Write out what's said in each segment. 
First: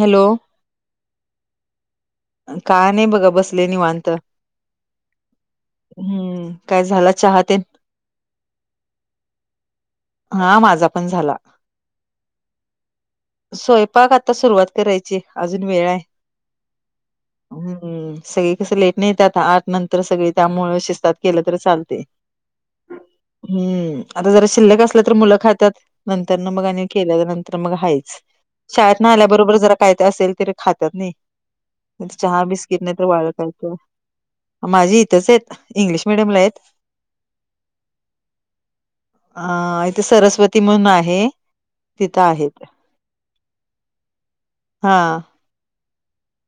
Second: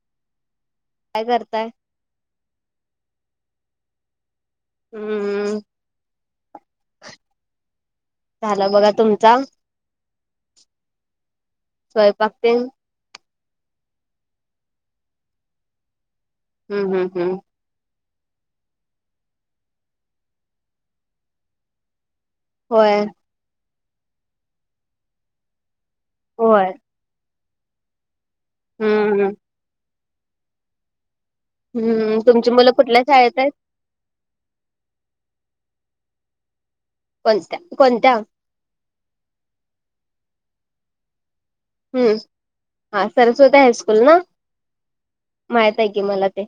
Hello काय करताय का नाही बघा बसले निवांत हम्म हम्म काय झाला चाहते झालं बघा तुमचा हा माझा पण झाला स्वयंपाक तेन? स्वयंपाक आता सुरुवात करायची अजून वेळ आहे हम्म हम् हम् हम्म सगळी कसं लेट नाहीेतात आठ नंतर सगळी त्यामु शिस्तात केलं तर चालते होय हम्म आता जरा शिल्लक असल्या तर मुलं खातात नंतर ना मग होय आणि के नंतर मगाच शाळेत न हम्म आल्याबरोबर जरा काय तर असेल तरी खातात नाही हम्म हम्म चहा तुमची मुलं बिस्किट नाही कुठल्या तर शाळेत आहेत? वाळकायचं माझी इथंच आहेत इंग्लिश मिीडियम ला आहेत कोणत्या कोणत्या अ इथे सरस्वती म्हण आहे हम्म तिथं आहेत हा सरस्वती हायस्कूल ना हा माहित आहे की मला ते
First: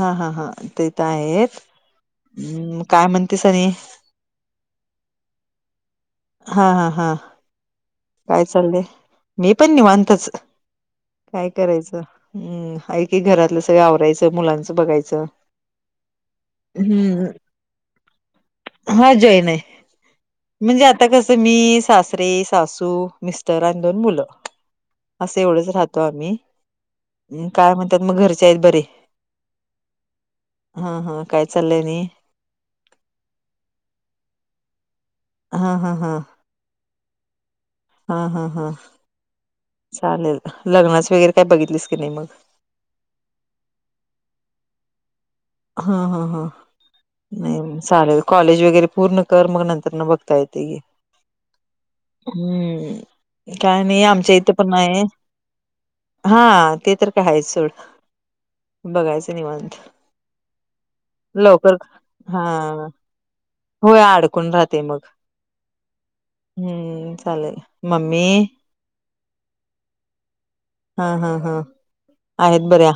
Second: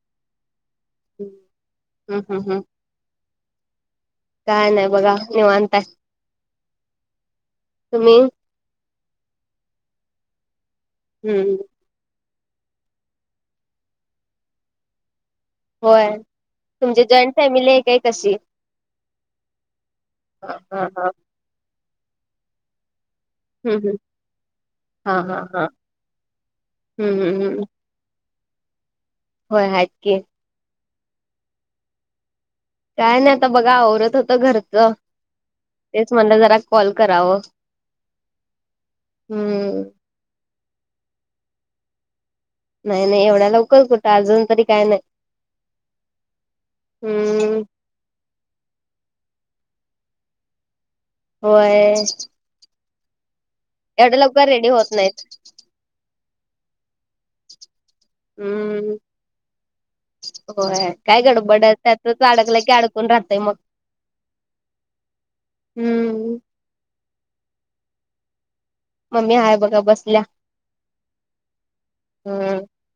हा हा हा ते तर हम्म हम्म हम्म आहेतम् काय म्हणते सनी काय नाही बघा निवताय हा हा हा काय चाललय मी पण निवांतच काय हम्म करायचं हम् ऐ की घरातलं सगळ आवरायचं मुलांचं बघायचं होय तुमची जॉईंट हम्म फॅमिली आहे काय कशी हा जय हा हा म्हणजे हा आता कस मी सरे सासू मि तर हम्म आणि हम्म दोन मुलं हा अस हा हा एवढच राहतो आम्ही हम्म हम्म हम्म काय म्हण मग घरच्या आहेत बर होय आहेत क हा हा काय चाललंय नाही काय नाही आता बघा आवरत होत घरच हा हा तेच हा म्हटलं जरा कॉल करावं हा हा हा हम्म चालेल लग्नाच वगैरे काय बघितलीस की नाही मग नाही नाही एवढ्या लवकरच कुठं अजून तरी काय नाही हा हा हा हम्म नाही चाले कॉलेज वगैरे पूर्ण कर मग नंतर न बघता येते होय हम्म काय नाही एवढ्या आमच्या लवकर इथे रेडी पण होत आहे. नाहीत हा ते तर काय हायच सोड हम्म बघायचं निवांत होय काय गडबड लवकर त्यातच हा अडकलं की अडकून राहतय मग होय अडकून राहते मग हम्म हम्म चालेल मम्मी मम्मी हाय बघा बसलीया हा हा हा हम्म आहेत बऱ्या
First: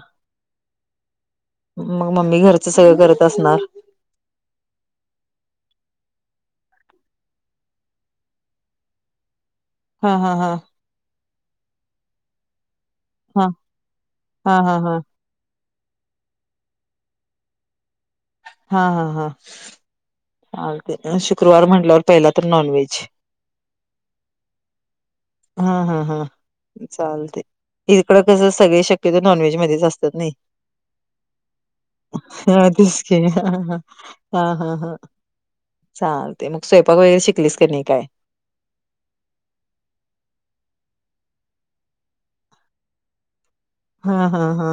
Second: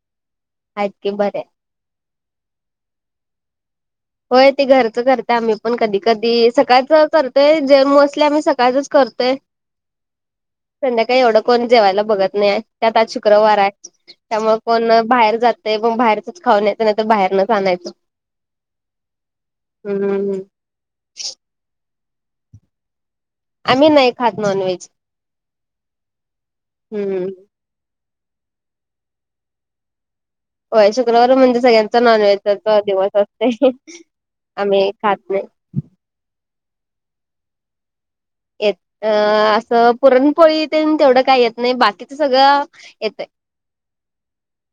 हाईत की बरे मग मम्मी घरच सगळं करत असणार होय ते घरचं करतेय आम्ही पण कधी कधी सकाळच करतोय जेम मोसली आम्ही सकाळचच करतोय. [inaudible] हा हा हा. संध्याकाळी एवढं कोण जेवायला बघत नाही त्यात आज हा शुक्रवार आहे हा त्यामूळ हा कोण हा बाहेर जात ते मग बाहेरच खाऊनचं नाही तरर बाहेरनच आणायचं. हा हा हा. हम्म हम हा ते शुक्रवार म्हटल्यावर पहिला तर नॉन व्हेज आम्ही नाही खात नॉनव्हेज हा हा हा हम्म चालतय इकडं कसं सगळे शक्यतो नॉनव्हेज मध्येच असतात नाही. होय शुक्रवार म्हणजे सगळ्यांचा हा नॉनव्हेजचा तेच दिवस की हा असतोय. हा आम्ही खात नाही. चालतय मग स्वयंपाक वगैरे शिकलीस की नाही काय येत अ असं पुरणपोळी तेन तेवढं काही येत नाही बाकीचं सगळं येत हा हा हा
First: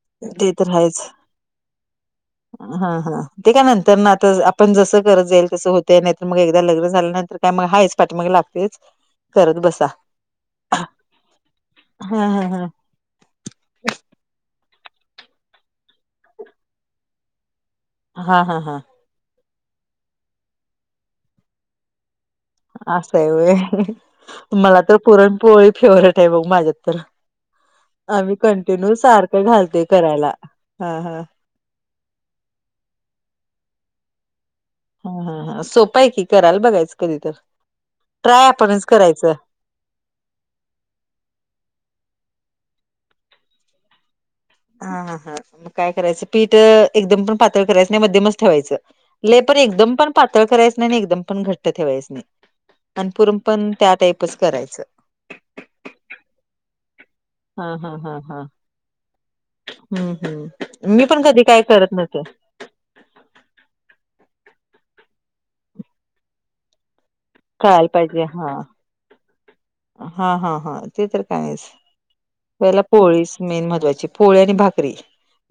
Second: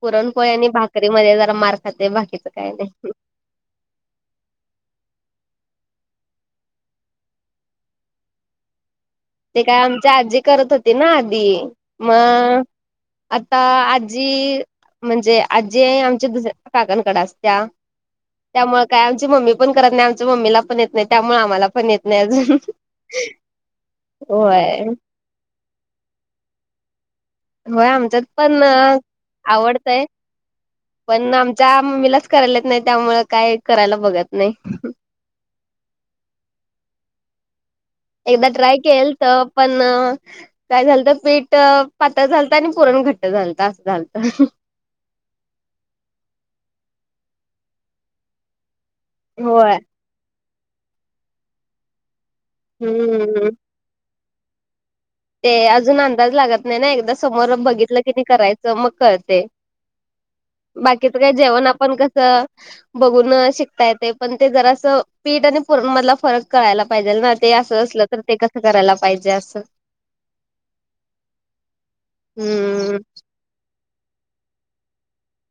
पुरणपोळी ते आणि तर आहेच भाकरीमध्ये जरा मार खातय बाकीच काय हा नाही. हा ते काय नंतरन आता आपण जसं करत जाईल तसं होतय नाहीतर मग एकदा लग्न झाल्यानंतर काय मग हायच पाठी माग लागतय. [inaudible] ते काय आमच्या आजी करत होती ना आधी हा हा मग आता आजी म्हणजे आजी आमच्या दुसऱ्या काकांकडे असतीया हा हा हा हा त्यामुळ काय आमची मम्मी पण करत नाही आमच्या मम्मीला पण येत नाही त्यामुळे आम्हाला पण येत नाही अजून असं आहे होय मला होय तर पुरणपोळी फेवरेट आहे बघ माझ्यात तर होय आमच्यात आम्ही पण कंटिन्यू सारखं घालतेय करायला हा हा. त्या मम्मीलाच करायला येत नाही त्यामुळ काय करायला बघत नाही. ह हा ह सोप आहे की कराल बघायचं कधी तर ट्राय एकदा आपणच केल करायचं. तर पण काय झालत पीठ पातळ झालतं आणि पुरण घट्ट झालतं असं झालतं. हा हा हा मग काय करायचं पीठ एकदम पण पातळ करायचं नाही मध्यमच ठेवायचं. ले पण होय एकदम पण पातळ करायचं नाही आणि एकदम पण घट्ट ठेवायचं नाही अन पूरन हम्म पण त्या टाईपच करायचं. ते अजून अंदाज लागत नाही ना एकदा समोर हा हा बघितलं की हा नाही हा करायचं मग कळतय. हम्म हम्म मी पण कधी काय करत आपण न्हवते. कसं बघून शिकता येते पण ते जरासं पीठ आणि पुरणमधला फरक करायला पाहिजे ना ते असं कळायला असलं तर पाहिजे ते हा. कसं करायला पाहिजे असं हा हा हा ते तर कायच हम्म त्याला पोळी मेन महत्वाची पोळी आणि भाकरी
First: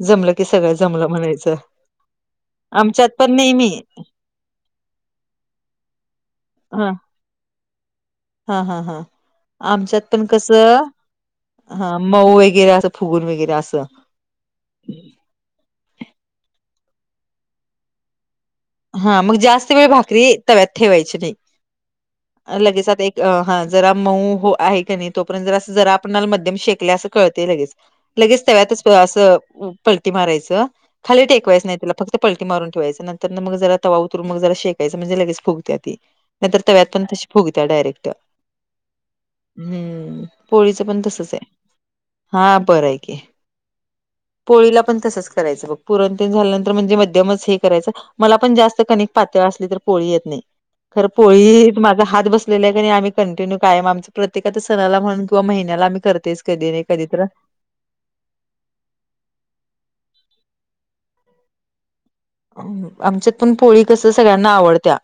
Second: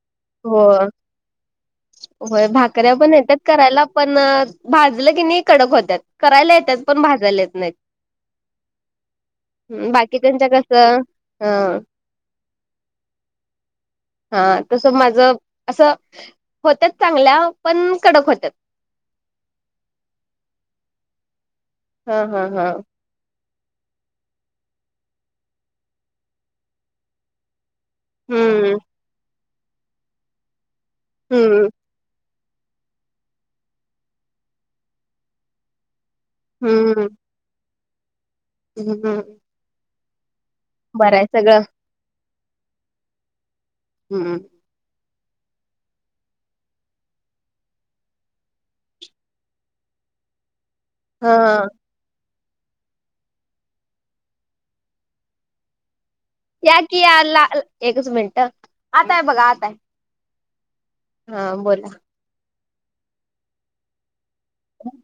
जमलं की सगळं हो जमलं म्हणायचं. [inaudible] होय भाकऱ्या आमच्यात पण येतात नेहमी करायला पण भाजलं की नाही कडक होतात करायला येतात ह पण भाजालेेत नाहीत हा हा हा आमच्यात पण बाकीच्यांच्या कसं ह हा मऊ वगैरे असं फुगून वगैरे असं हा तसं माझ असं होतात चांगल्या पण कडक होतात हा मग जास्त वेळ भाकरी तव्यात ठेवायची नाही हा हा हा लगेच आता एक अ हा जरा मऊ हो आहे का नाही तोपर्यंत जरा अस जरा आपणला मध्यम शेकले असं कळतेय लगेच लगेच हम्म तव्यातच असं पलटी मारायचं खाली टेकवायचं हम्म नाही फक्त पलटीारून ठेयं नंतर न मग जरा तवा उतरून मग जरा शेकायचं म्हणजे लगचुगते ती नाहीतर त व्यात हम्म पण तशी फगत्या डायरेक्ट हम्म हम हम्म पोळीचं पण तसच आहे सगळं हा बरं आहे की हम्म पोळीला पण तसंच करायचं ब पुरणतेन झाल्यानंतर म्हणजे मध्यमच हे करायचं मला पण जास्त कनिक पातळ असली तर पोळी येत नाही खर हा पोळी माझा हात बस आपल्या आम्ही कंटिन्यू कायम आमच प्रत्यक आ सणाला म्हण किंवा महिन्याला आमही करतेच कधी या नाही की कधी तर या ला एकच मिनट आताय बघा आताय हा बोला आमच्यात पण पोळी कस सगळ्यांना आवडत्या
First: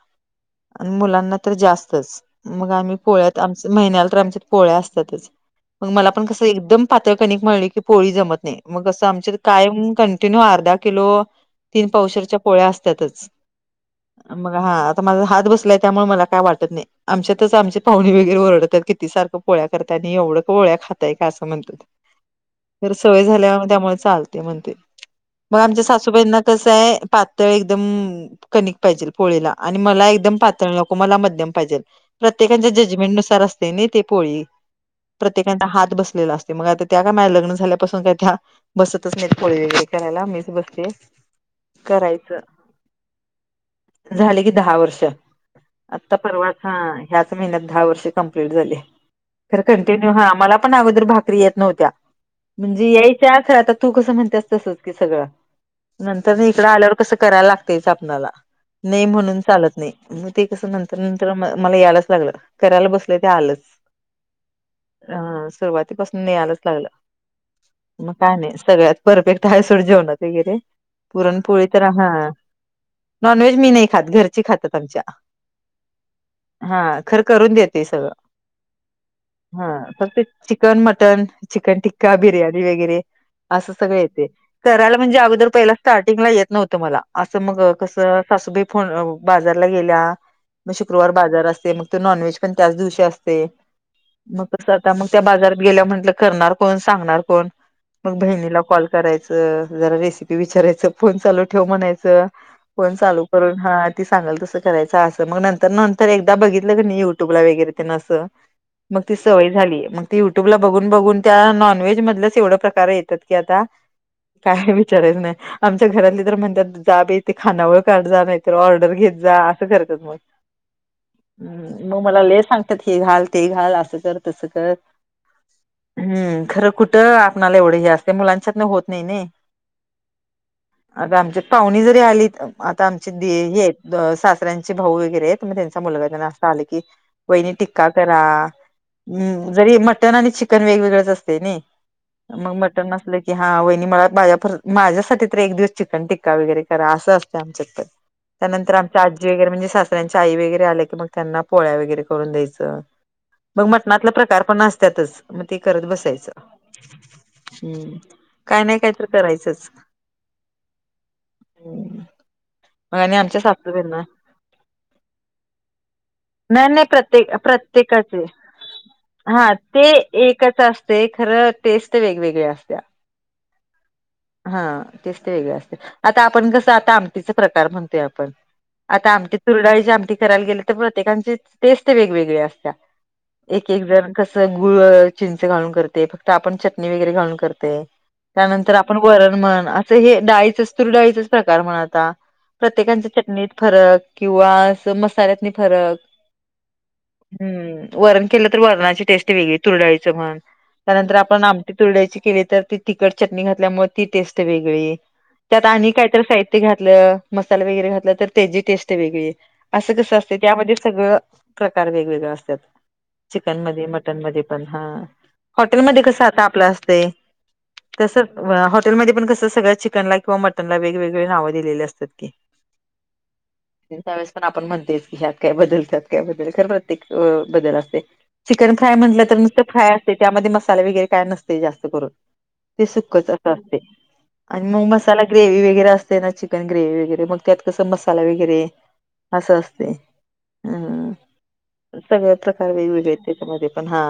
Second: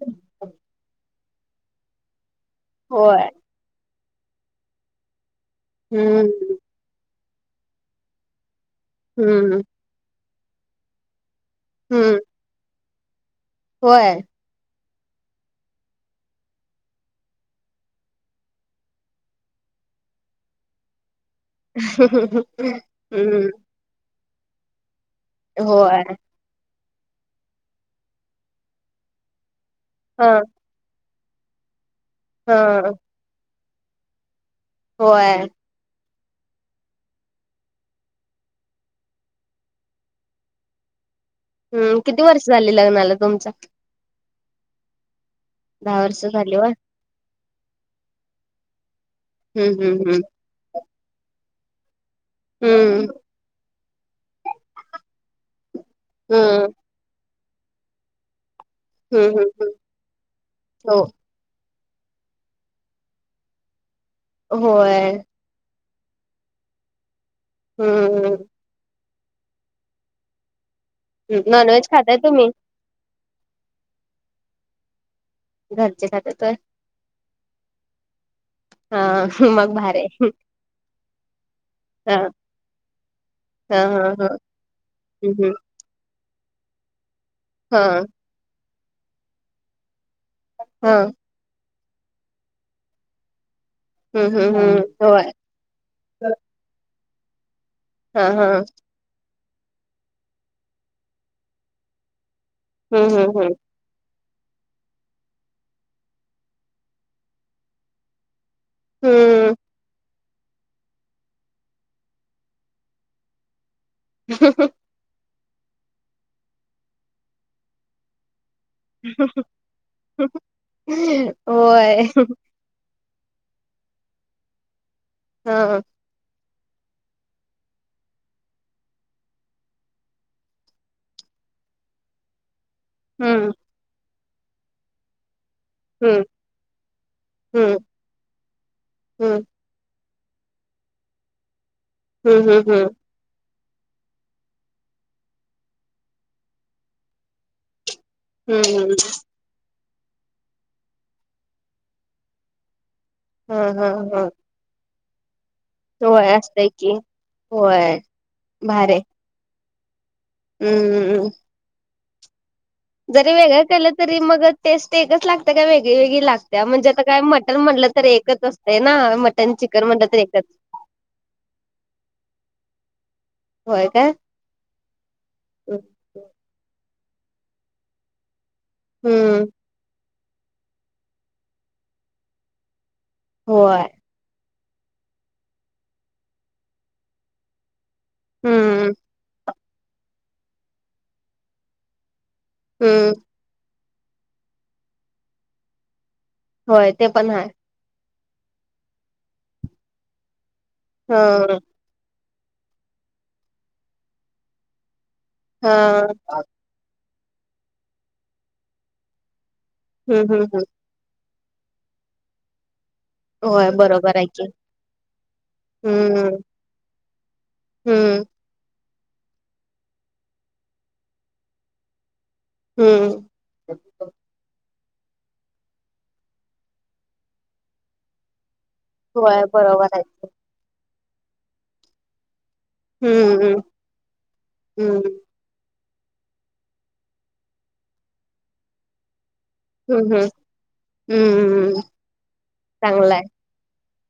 आणि मुलांना तर जास्तच मग आम्ही होय पोळ्यात आम महिन्याला तर आमच्यात पोळ्या असतातच. मग मला पण कसं हम्म एकदम पातळ कणिक म्हणले की पोळी जमत नाही मग कं आमच्या हम्म कायम किलो अर्धा किलो तीन हम्म पवशरच्या पोळ्या असतातच. होय. मग हा आता माझा हात बसलाय त्यामुळे मला काय वाटत नाही. आमच्यातच आमचे पाहुणे वगरे ओरडतात किती सारखं पोळ्या करतात आणि एवढं पोळ्या खाता ताय असं म्हणतात तर सवय हम्म झाल्या त्यामुळे चालते म्हणते. मग आमच्या होय सासूबाईंना कसं आहे पातळ एकदम कनिक पाहिजे पोळीला. आणि मला हा एकदम पातळ नको मला मध्यम पाहिजेल हा प्रत्येकच्या जजमेंट नुसार अस नाही ते पोळी होय प्रत्येकाचा हात बसलेला अस मग आता त्या का माझ लग्न झाल्यापासून काय त्या बसतच नाही पोळी वगैरे करायला मीच बसते. हम्म किती करायचं. वर्ष झाले लग्नाला तुमचा. झाले की दहा वर्ष दहा आता वर्ष परवाच झाली होय हा ह्याच महिन्यात दहा वर्षे कम्प्लीट झाली तर हम्म कंटिन्यू हम्म हा मला पण अगोदर भाकरी येत नव्हत्या म्हणजे हम्म यायच्या खर आता तू कसं म्हणतेस तसच की सगळं. तर इकडं हम्म आल्यावर कसं करायला लागतेच आपणाला नाही हम्म म्हणून हम्म हम्म चालत नाही मग ते कसं हो नंतर तर मला यायलाच लागलं करायला बसल ते आलंच होय अ सुरवात पासून नि आलाच लागलं मग काय हम्म नाही सगळ्यात परफेट हायसोड जेवणत वगैरे. पुरणपोळी तर नॉनव्हेज हा खाताय तुम्ही नॉनव्हेज मी नाही खात घरची खातात आमच्या. घरच्यासाठी तर. हा खरं करून देते सगळं. हम्म हा फक्त चिकन मटन चिकन हा टिक्का बिर्याणी वगैरे. असं हा सगळं हा येते हा करायला म्हणजे अगोदर हम्म पहिला स्टार्टिंगला येत नव्हतं मला असं मग हा कस सासूबाई फ बाजारला गेल्या मग हा शुक्रवार बाजार असते मग तो नॉन व्हेज पण त्याच दिवशी असते. हम्म मग हम्म कस हम्म आता मग त्या होय बाजार गेल्या म्हंटलं करणार कोण सांगणार कोण मग हा हा बहिणीला हम्म कॉल करायचं जरा रेसिपी विचारायचं फोन चालू ठेव म्हणायचं. फोन चालू करून हा. ती सांगाल तसं करायच असं मग नंतर नंतर एकदा बघितलं क युट्यूब ला वगैरे त्यांना असं मग ती सवय हम्म झालीय मग युट्यूब ला बघून बघून त्या नॉनव्हेज मधल्याच एवढं प्रकार येतात की आता काय हम्म हम्म आमच्या घरातली तर म्हणतात जा बाई खानावळ काढ जा नाहीतर ऑर्ड र घेत जा मग आस करत्यात मग होय मला लई सांग त्यात हे घाल ते घाल असं कर तसं कर. हा हा. हम् खरं कुठं आपणाला एवढे हे असते मुलांच्यात ना होत नाही नाही. आता आमच्या पाहुणी जरी आलीत आता आमचे हम्म हे सासऱ्यांचे भाऊ वगैरे आहेत. तत्यांचा मुलगा टेन हम्म असं आले की वाहिनी हम्म टिक्का तर हा हम्म जरी मटन आणि चिकन वेगवेगळंच असते नई हम्म मग हम्म हम्म मटन नसलं की हा वहिणी मला माझ्या माझ्या एक दिवस चिकन टिक्का वगैरे करा असं असत आमच्या त्यानंतर हम्म आमचीजी वगैरे म्हणजे दुसऱ्यांच्या आई वगैरे आले की मग त्यांना पोळ्या वगैरे करून द्यायचं. हा मग हा मटणातला हा प्रकार पण असतातच. मग ते करत होय बसायचं असतय की हम्म होय काय नाही काय तर करायचंच हम्ममम होम् जरी वेगळं केलं तरी मग टेस्ट एकच लागते का वेगळी वेगळी लागते नाही नाही म्हणजे आता काय म प्रत्येक मटन म्हटलं तर प्रत्येकाचे एकच असत ना हा मटन चिकन ते म्हटलं तर एकच असते खरं टेस्ट वेगवेगळी असत्या होय का हा तेच ते वेगळे असते आता आपण कसं आता आमटीचा प्रकार म्हणतोय आपण आता आमटी हम्म चुरडाळीची आमटी करायला गेले तर प्रत्येकांची टेस्ट वेगवेगळे असत्या एक होय एक जण कसं गुळ चिंच घालून करते फक्त आपण चटणी वगैरे घालून करते त्यानंतर हम्म आपण वरण म्हण असं हे डाळीचं स्तुर डाळीचच प्रकार म्हण आता प्रत्येकांच्या हम्म चटणीत फरक किंवा मसाल्यातनी फरक होय ते पण हाय हम्म वरण केलं तर वरणाची टेस्ट वेगळी तुरडाळीच म्हण ह त्यानंतर आपण आमटी तुरड्याची केली तर ती तिखट चटणी घातल्यामुळे ती टेस्ट वेगळी त्यात ह आणि कायत साहित्य घातलं मसाले वगैरे घातलं तर त्याची टेस्ट वेगळी असं कसं हम्म असते हम्म हम्म त्यामध्ये सगळं प्रकार वेगवेगळं असतात चिकन होय मध्ये बरोबर मटन आहे मध्ये की पण हा हॉटेलमध्ये कसं हम्म आता आपल्या हस्ते हम्म तसं हॉटेलमध्ये पण कस सगळ्या चिकनला किंवा मटनला वेगवेगळे नाव दिलेली असतात की हम्म ती त्या वेळेस पण आपण म्हणतेच की ह्यात काय बदलतत काय बदल खरं प्रत्येक बदल असते चिकन फ्राय म्हटलं तर होय नुसत फ्राय बरोबर आहे असते त्यामध्ये मसाले वगैरे काय नसते जास्त करून ते सुखच हम्म असं हम्म असते आणि मग हम्म मसाला ग्रे्ही वगैे असते ना चिकन ग्रेव् वगैरे मग त्यात कसं मसाला वगैरे असं असते हम्म हम्म हम् हम्म सगळ प्रकार वेगवेगळे चांगलाय आहेत त्याच्यामध्ये पण हा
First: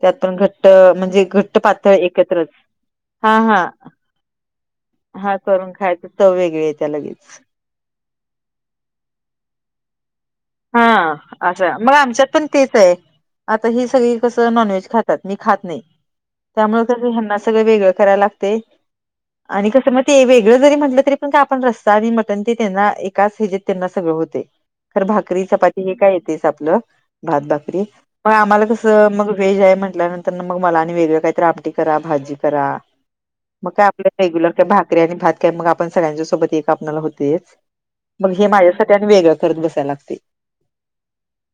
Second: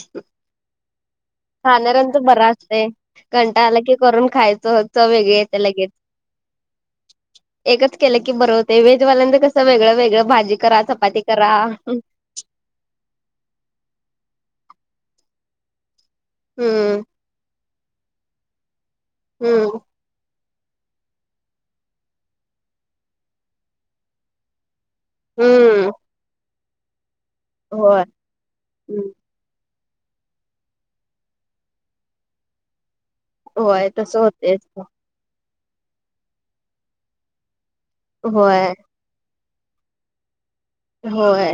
त्यात पण घट्ट म्हणजे घट्ट पातळ खाणाऱ्यांचं एकत्रच बरं असतंय. हा हा कंटाळा आला की करून खायचं होत हा करून खायच तर वेगळी आहे त्या लगेच एकच केलं की बरं होते वेजवाल्यांच कस वेगळं वेगळं भाजी करा, हा चपाती करा. असं मग आमच्यात पण तेच आहे आता ही सगळी कसं नॉनव्हेज खातात मी खात नाही त्यामुळे हम्म कस हना सगळं वेगळं करायला लागते आणि हम्म कसं म ते वेगळं जरी म्हटलं तरी पण का आपण रस्ता आणि मटण ते त्यांना एकाच हेजेत त्यांना सगळं होते खरं [unintelligible] भाकरी चाती हम्म हे काय येते आपलं भात भाकरी होय मग आम्हाला कस मग व्हेज आहे म्हटल्यानंतर मग मला आणि वेगळ काही त्रापटी करा भाजी करा मग का होय तसं आपल्या रेग्युलर होतेच. काय भाकरी आणि भात का मग आपण सगळ्यांच्या सोबत एक आपला होतेच मग हे होय माझ्यासाठी आणि वेगळं करत बसायला लागते होय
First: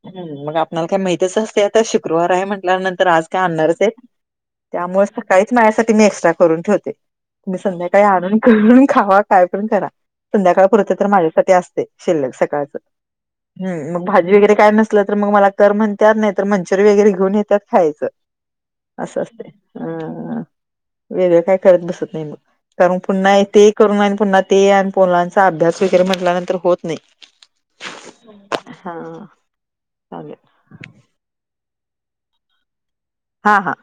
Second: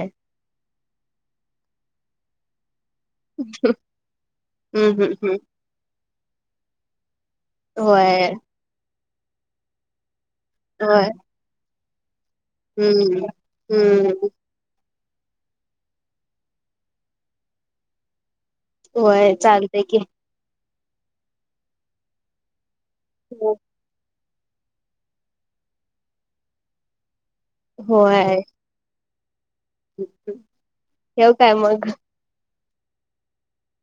मग आपल्याला काही माहतीच असते आता शुक्रवार आहे म्हटल्यानंतर आज का आणणारच आहे हम्म त्यामुळे हम्म हम्म सकाळीच माझ्यासाठी मी एक्स्ट्रा करून ठेवते तुम्ही संध्याकाळी होय आणून करून खावा काय करण करा संध्याकाळ परत तर होय माझ्या असते शिल्लक सकाळ हम्म हम् मग हम्म भाजी वगैरे काय नसल तर मग मला तर म्हणतत नाही तर मंचुरी वगरेऊन येतात खायचं असं होय असते चालतंय अ की वेगळं काय करत बसत नाही मग कारण पुन्हा ते करून पुन्हा ते आणि पलांचा अभ्यास वगैरे म्हटल्यानंतर होत नाही होय हा चालेल ठेव काय मग हा हा